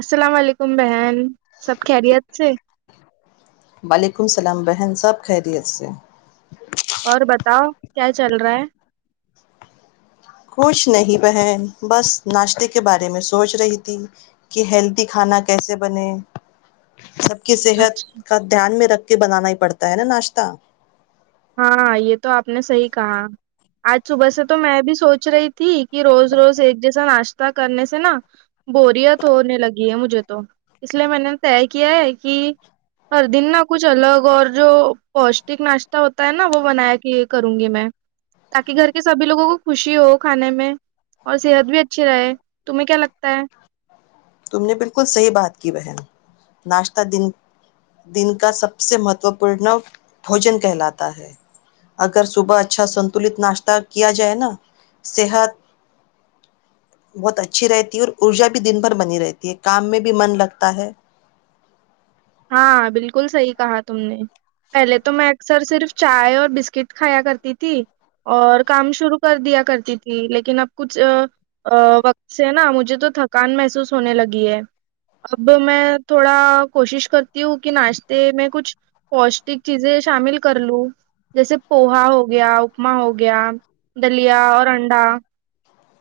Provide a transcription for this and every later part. السلام علیکم بہن سب خیریت سے [unintelligible] وعلیکم السلام بہن صاحب خیریت سے اور بتاؤ کیا چل رہا ہے [unintelligible] کچھ نہیں بہن بس ناشتے کے بارے میں سوچ رہی تھی کہ ہیلدی کھانا کیسے بنے سب کی صحت اچھا کا دھیان میں رکھ [unintelligible] کہ بنانا ہی پڑتا ہے نا ناشتہ ہاں یہ تو آپ نے صحیح کہا آج صبح سے تو میں بھی سوچ رہی تھی روز روز ایک جسا ناشتہ کرنے سے نا بورت ہونے لگی ہے مجھے تو اس لیے میں نے طے کیا ہے کہ ہر دن نا کچھ الگ اور جو پوشٹک ناش ہوتا ہے نا وہ بنایا کہ کروں گی میں تاکہ گھر کے سبھی لوگوں کو خوشی ہو کھانے میں اور صحت بھی اچھی رہے تمہیں کیا لگتا ہے تم نے بالکل صحیح بات کی بہن ناشہ دن دن کا سب سے مہتو پورن بھوجن کہلاتا ہے اگر صبح اچھا سنتلت ناشتہ کیا جائے نا صحت بہت اچھی رہتی اور ارجا بھی دن بنی رہتی ہے کام میں بھی من لگتا ہے ہاں بالکل صحیح کہا تم نے پہلے تو میں اکثر صرف چائے اور بسکٹ کھایا کرتی تھی اور کام شروع کر دیا کرتی تھی لیکن اب کچھ وقت سے نا مجھے تو تھکان محسوس ہونے لگی ہے اب میں تھوڑا کوشش کرتی ہوں کہ ناشتے میں کچھ پوشٹک چیزیں شامل کر لوں جیسے پوہا ہو گیا اپما ہو گیا دلیا اور انڈا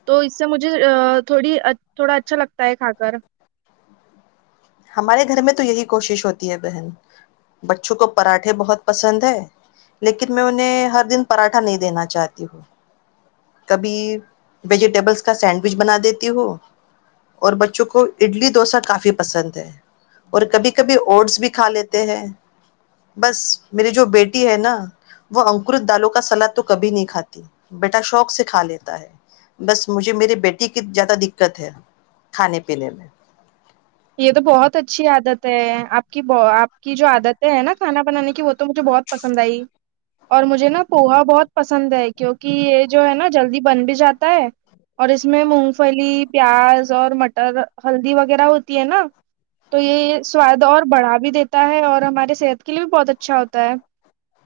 تو اس سے مجھے تھوڑی تھوڑا اچھا لگتا ہے کھا کر ہمارے گھر میں تو یہی کوشش ہوتی ہے بہن بچوں کو پراٹھے بہت پسند ہے لیکن میں انہیں ہر دن پراٹھا نہیں دینا چاہتی ہوں کبھی ویجیٹیبلس کا سینڈوچ بنا دیتی ہوں اور بچوں کو اڈلی ڈوسا کافی پسند ہے اور کبھی کبھی اوٹس بھی کھا لیتے ہیں بس میری جو بیٹی ہے نا وہ انکرت دالوں کا سلاد تو کبھی نہیں کھاتی بیٹا شوق سے کھا لیتا ہے بس مجھے میرے بیٹی کی زیادہ دقت ہے کھانے پینے میں یہ تو بہت اچھی عادت ہے آپ کی آپ کی جو عادتیں ہے نا کھانا بنانے کی وہ تو مجھے بہت پسند آئی اور مجھے نا پوہا بہت پسند ہے کیونکہ یہ جو ہے نا جلدی بن بھی جاتا ہے اور اس میں مونگ پھلی پیاز اور مٹر ہلدی وغیرہ ہو ہے نا تو یہ سواد اور بڑھا بھی دیتا ہے اور ہمارے صحت کے لیے بھی بہت اچھا ہوتا ہے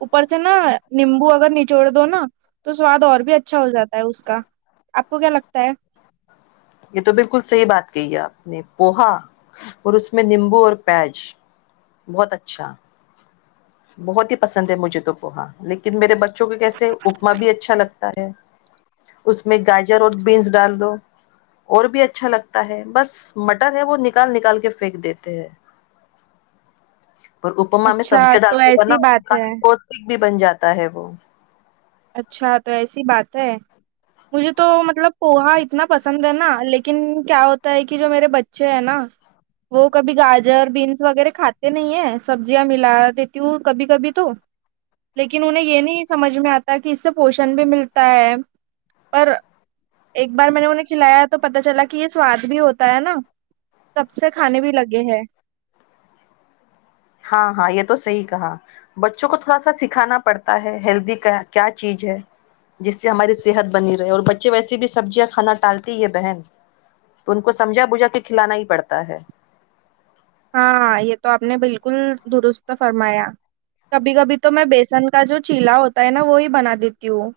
اوپر سے نا نیمبو اگر نچوڑ دو نا تو سواد اور بھی اچھا ہو جاتا ہے اس کا آپ کو کیا لگتا ہے یہ تو بالکل صحیح بات کہ ہے آپ نے پوہا اور اس میں نیمبو اور پیج بہت اچھا بہت ہی پسند ہے مجھے تو پوہا لیکن میرے بچے کہ کیسے اپما بھی اچھا لگتا ہے اس میں گاجر اور بینز ڈال دو اور بھی اچھا لگتا ہے بس مٹر ہے وہ نکال نکال کے پھینک دیتے ہیں پر اپما میں اچھا سبزی تو ڈالتا ایسی بناؤ بات ہے کافی بھی بن جاتا ہے وہ اچھا تو ایسی بات ہے مجھے تو مطلب پوہا اتنا پسند ہے نا لیکن کیا ہوتا ہے کہ جو میرے بچے ہیں نا وہ کبھی گاجر بینس وغیرہ کھاتے نہیں ہے سبزیاں ملا دیتی ہوں کبھی کبھی تو لیکن انہیں یہ نہیں سمجھ میں آتا تاکہ اس سے پوشن بھی ملتا ہے پر ایک بار میں نے انہیں کھلایا تو پتا چلا کہ یہ سواد بھی ہوتا ہے نا سب سے کھانے بھی لگے ہیں ہاں ہاں یہ تو صحیح کہا بچوں کو تھوڑا سا سکھانا پڑتا ہے ہیلدی کیا چیز ہے جس سے ہماری صحت بنی رہے اور بچے ویسے بھی سبزیاں کھانا ٹالتی ہے بہن تو ان کو سمجھا بجھا کے کھلانا ہی پڑتا ہے ہاں ہاں یہ تو آپ نے بالکل درست فرمایا کبھی کبھی تو میں بیسن کا جو چیلا ہوتا ہے نا وہی بنا دیتی ہوں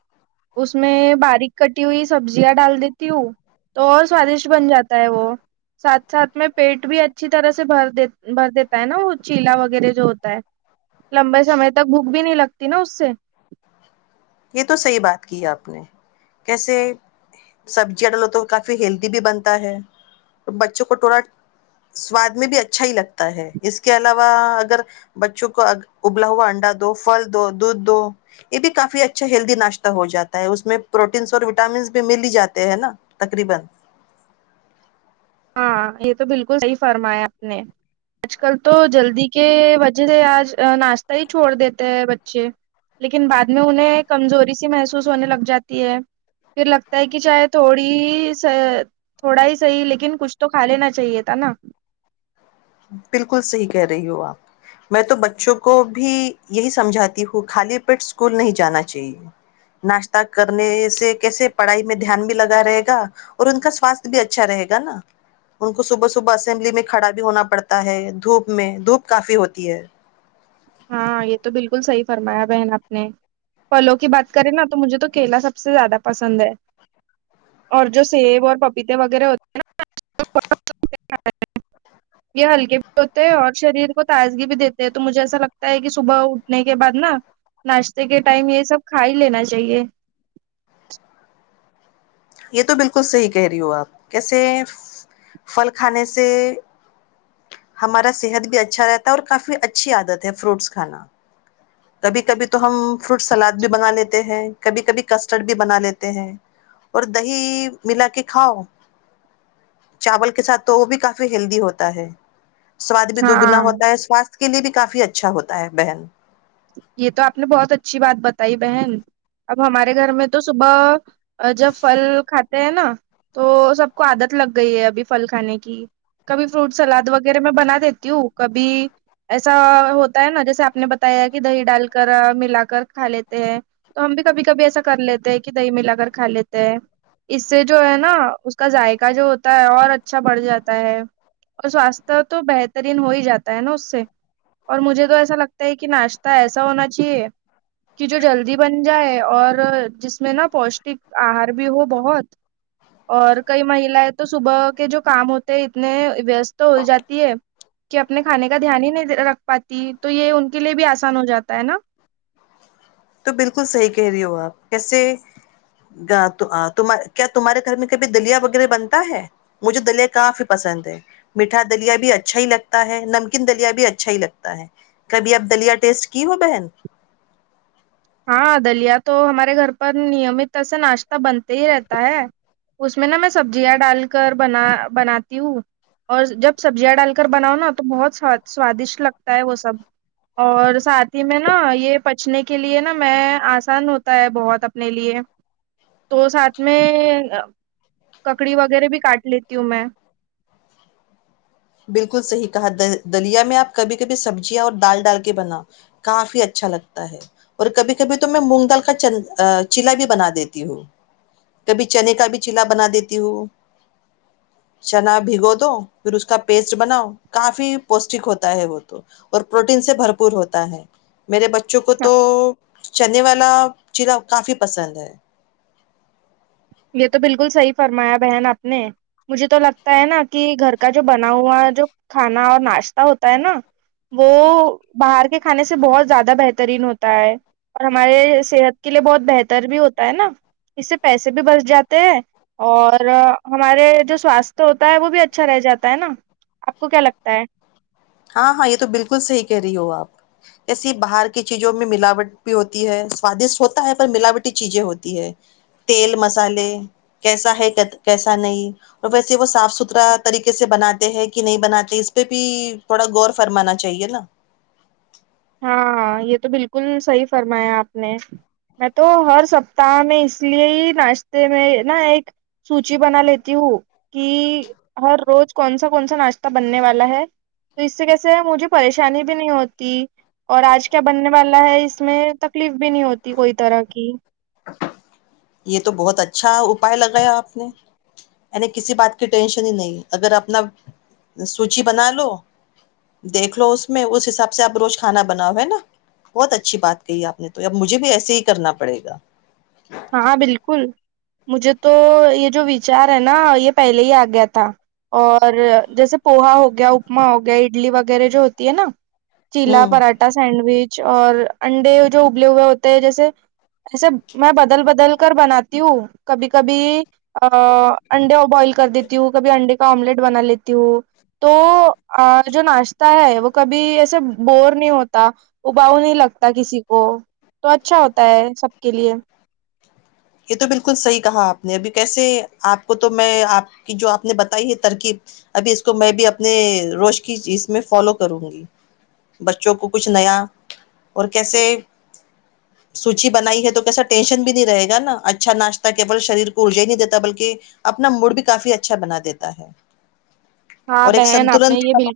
اس میں باریک کٹی ہوئی سبزیاں ڈال دیتی ہوں تو اور سوادشٹ بن جاتا ہے وہ ساتھ ساتھ میں پیٹ بھی اچھی طرح سے بھر بھر دیتا ہے نا وہ چیلا وغیرہ جو ہوتا ہے لمبے سمے تک بھوک بھی نہیں لگتی نا اس سے یہ تو سحیح بات کی آپ نے کیسے سبزیاں ڈالو تو کافی ہیلدی بھی بنتا ہے بچوں کو ٹوراٹ سواد میں بھی اچھا ہی لگتا ہے اس کے علاوہ اگر بچوں کو ابلا ہوا انڈا دو فھل دو دودھ دو یہ بھی کافی اچھا اچھا ہیلدی ناشتہ ہو جاتا ہے اس میں پروٹینز اور وٹامنز بھی مل ہی جاتے ہیں نا تقریبا ہاں یہ تو بالکل صحیح فرمایا آپ نے آج کل تو جلدی کے وجہ سے آج ناشتہ ہی چھوڑ دیتے ہیں بچے لیکن بعد میں انہیں کمزوری سی محسوس ہونے لگ جاتی ہے پھر لگتا ہے کہ چاہے تھوڑی تھوڑا ہی صحیح لیکن کچھ تو کھا لینا چاہیے تھا نا بالکل صحیح کہہ رہی ہو آپ میں تو بچوں کو بھی یہی سمجھاتی ہوں خالی پیٹ اسکول نہیں جانا چاہیے ناشتہ کرنے سے کیسے پڑھائی میں دھیان بھی لگا رہے گا اور ان کا سواستھ بھی اچھا رہے گا نا ان کو صبح صبح اسمبلی میں کھڑا بھی ہونا پڑھتا ہے دھوپ میں دھوپ کافی ہوتی ہے ہاں یہ تو بالکل صحیح فرمایا بہن آپ نے پھلوں کی بات کریں نا تو مجھے تو کیلا سب سے زیادہ پسند ہے اور جو سیب اور پپیتے وغیرہ ہوتے ہیں نا یہ ہلکے بھی ہوتے ہیں اور شریر کو تازگی بھی دیتے ہیں تو مجھے ایسا لگتا ہے کہ صبح اٹھنے کے بعد نا ناشتے کے ٹائم یہ سب کھا ہی لینا چاہیے یہ تو بالکل صحیح کہہ رہی ہو آپ کیسے پھل کھانے سے ہمارا صحت بھی اچھا رہتا ہے اور کافی اچھی عادت ہے فروٹس کھانا کبھی کبھی تو ہم فروٹ سلاد بھی بنا لیتے ہیں کبھی کبھی کسٹرڈ بھی بنا لیتے ہیں اور دہی ملا کے کھاؤ چاول کے ساتھ تو وہ بھی کافی ہیلدی ہوتا ہے سواد بھی دگنا ہاں ہوتا ہے سواستھ اس کے لیے بھی کافی اچھا ہوتا ہے بہن یہ تو آپ نے بہت اچھی بات بتائی بہن اب ہمارے گھر میں تو صبح اور جب پھل کھاتے ہیں نہ تو سب کو عادت لگ گئی ہے ابھی پھل کھانے کی کبھی فروٹ سلاد وغیرہ میں بنا دیتی ہوں کبھی ایسا ہوتا ہے نا جیسے آپ نے بتایا دہی ڈال کر ملا کر کھا لیتے ہیں تو ہم بھی کبھی کبھی ایسا کر لیتے ہیں کہ دہی ملا کر کھا لیتے ہیں اس سے جو ہے نا اس کا ذائقہ جو ہوتا ہے اور اچھا بڑھ جاتا ہے اور سواستھ تو بہترین ہو ہی جاتا ہے نا اس سے اور مجھے تو ایسا لگتا ہے کہ نا [unintelligible] ایسا ہونا چاہیے کہ جو جلدی بن جائے اور جس میں نا پوشٹک آہار بھی ہو بہت اور کئی مہیلا ہے تو صبح کے جو کام ہوتے ہیں اتنے وست تو ہو جاتی ہے کہ اپنے کھانے کا دھیان ہی نہیں رکھ پاتی تو یہ ان کے لیے بھی آ تو بالکل صحی کہہ رہی ہو آپ کیسے کیا تمہارے گھر میں کبھی دلیا وغیرہ بنتا ہے مجھے دلیا کافی پسند ہے میٹھا دلیا بھی اچھا ہی لگتا ہے نمکین دلیا بھی اچھا ہی لگتا ہے ہے کبھی اب دلیا ٹیسٹ کی ہو بہن [unintelligible] ہاں دلیا تو ہمارے گھر پر نیمت سے ناشتے بنتے ہی رہتا ہے [unintelligible] اس میں نا میں سبزیاں ڈال کر بنا بناتی ہوں اور جب سبزیاں ڈال کر بناؤ نا تو بہت سوادشٹ لگتا ہے وہ سب اور ساتھ ہی میں نا یہ پچنے کے لیے نا میں آسان ہوتا ہے بہت اپنے لیے تو ساتھ میں ککڑی وغیرہ بھی کاٹ لیتی ہوں میں بالکل صحیح کہا دلیا میں آپ کبھی کبھی سبزیاں اور دال ڈال کے بنا کافی اچھا لگتا ہے اور کبھی کبھی تو میں مونگ دال کا چ چیلا بھی بنا دیتی ہوں کبھی چنے کا بھی چلا بنا دیتی ہوں چنا بھگو دو پھر اس کا پیسٹ بناؤ کافی پوشٹک ہوتا ہے وہ تو اور پروٹین سے بھرپور ہوتا ہے میرے بچوں کو تو چنے والا چزا کافی پسند ہے یہ تو بالکل صحیح فرمایا بہن آپ نے مجھے تو لگتا ہے نا کہ گھر کا جو بنا ہوا جو کھانا اور ناشتہ ہوتا ہے نا وہ باہر کے کھانے سے بہت زیادہ بہترین ہوتا ہے اور ہمارے صحت کے لیے بہت بہتر بھی ہوتا ہے نا اس سے پیسے سے بھی بس جاتے ہیں اور ہمارے جو سواستھ ہوتا ہے وہ بھی اچھا رہ جاتا ہے نا آپ کو کیا لگتا ہے ہاں ہاں یہ تو بالکل صحیح کہہ رہی ہو آپ ایسے باہر کی چیزوں میں ملاوٹ بھی ہوتی ہے سوادشٹ ہوتا ہے پر ملاوٹی چیزیں ہوتی ہے تیل مسالے کیسا ہے کیسا نہیں اور ویسے وہ صاف ستھرا طریقے سے بناتے ہیں کہ نہیں بناتے اس پہ بھی تھوڑا غور فرمانا چاہیے نا ہاں یہ تو بالکل صحیح فرمایا آپ نے میں تو ہر سپتاہ میں اس لیے ہی ناشتے میں نا ایک سوچی بنا لیتی ہوں کہ ہر روز کون سا کون سا ناشتہ بننے والا ہے تو اس سے کیسے مجھے پریشانی بھی نہیں ہوتی اور آج کیا بننے والا ہے اس میں تکلیف بھی نہیں ہوتی کوئی طرح کی [unintelligible] یہ تو بہت اچھا اپپائے لگایا آپ نے یعنی کسی بات کی ٹینشن ہی نہیں اگر اپنا سوچی بنا لو دیکھ لو اس میں اس حساب سے آپ روز کھانا بناؤ ہے نا بہت اچھی بات کہی آپ نے تو اب مجھے بھی ایسے ہی کرنا پڑے گا ہاں بالکل مجھے تو یہ جو وچار ہے نا یہ پہلے ہی آ گیا تھا اور جیسے پوہا ہو گیا اپما ہو گیا اڈلی وغیرہ جو ہوتی ہے نا چیلا ہوں پراٹھا سینڈوچ اور انڈے جو ابلے ہوئے ہوتے ہیں جیسے ایسے میں بدل بدل کر بناتی ہوں کبھی کبھی انڈے بوائل کر دیتی ہوں کبھی انڈے کا آملیٹ بنا لیتی ہوں تو جو ناشتہ ہے وہ کبھی ایسے بور نہیں ہوتا اباؤ نہیں لگتا کسی کو تو اچھا ہوتا ہے سب کے لیے یہ تو بالکل صحیح کہا آپ نے ابھی کیسے آپ کو تو میں آپ کی جو آپ نے بتائی ہے ترکیب ابھی اس کو میں بھی اپنے روش کی اسز میں فالو کروں گی بچوں کو کچھ نیا اور کیسے سوچی بنائی ہے تو کیسا ٹینشن بھی نہیں رہے گا نا اچھاشتہ کےل شریر کو ارجا ہی نہیں دیتا بلکہ اپنا موڈ بھی کافی اچھا اچھا بنا دیتا ہے ہاں اور ایک بہن آپ سنتلن نے یہ بالکل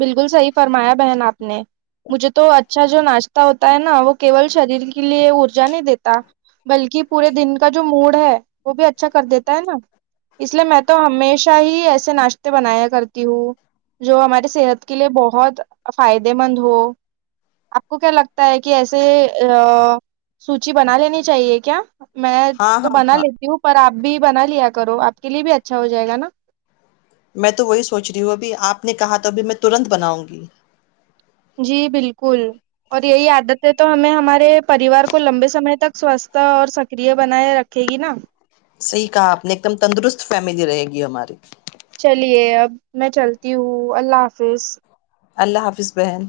بالکل صحیح فرمایا بہن آپ نے مجھے تو اچھا جو ناشتہ ہوتا ہے نا وہ کیول شریر کے لیے ارجا نہیں دیتا بلکہ پورے دن کا جو موڈ ہے وہ بھی اچھا کر دیتا ہے نا اس لیے میں تو ہمیشہ ہی ایسے ناشتے بنایا کرتی ہوں جو ہمارے صحت کے لیے بہت فائدے مند ہو آپ کو کیا لگتا ہے کہ ایسے سوچی بنا لینی چاہیے کیا میں ہاں تو ہاں بنا ہاں لیتی ہوں پر آپ بھی بنا لیا کرو آپ کے لیے بھی اچھا ہو جائے گا نا میں تو وہی سوچ رہی ہوں ابھی آپ نے کہا تو ابھی میں ترنت بناؤں گی جی بالکل اور یہی عادت ہے تو ہمیں ہمارے پریوار کو لمبے سمے تک سوستھ اور سکر بنائے رکھے گی نا صحیح کہا آپ نے ایک دم تندرست فیملی رہے گی ہماری چلیے اب میں چلتی ہوں اللہ حافظ اللہ حافظ بہن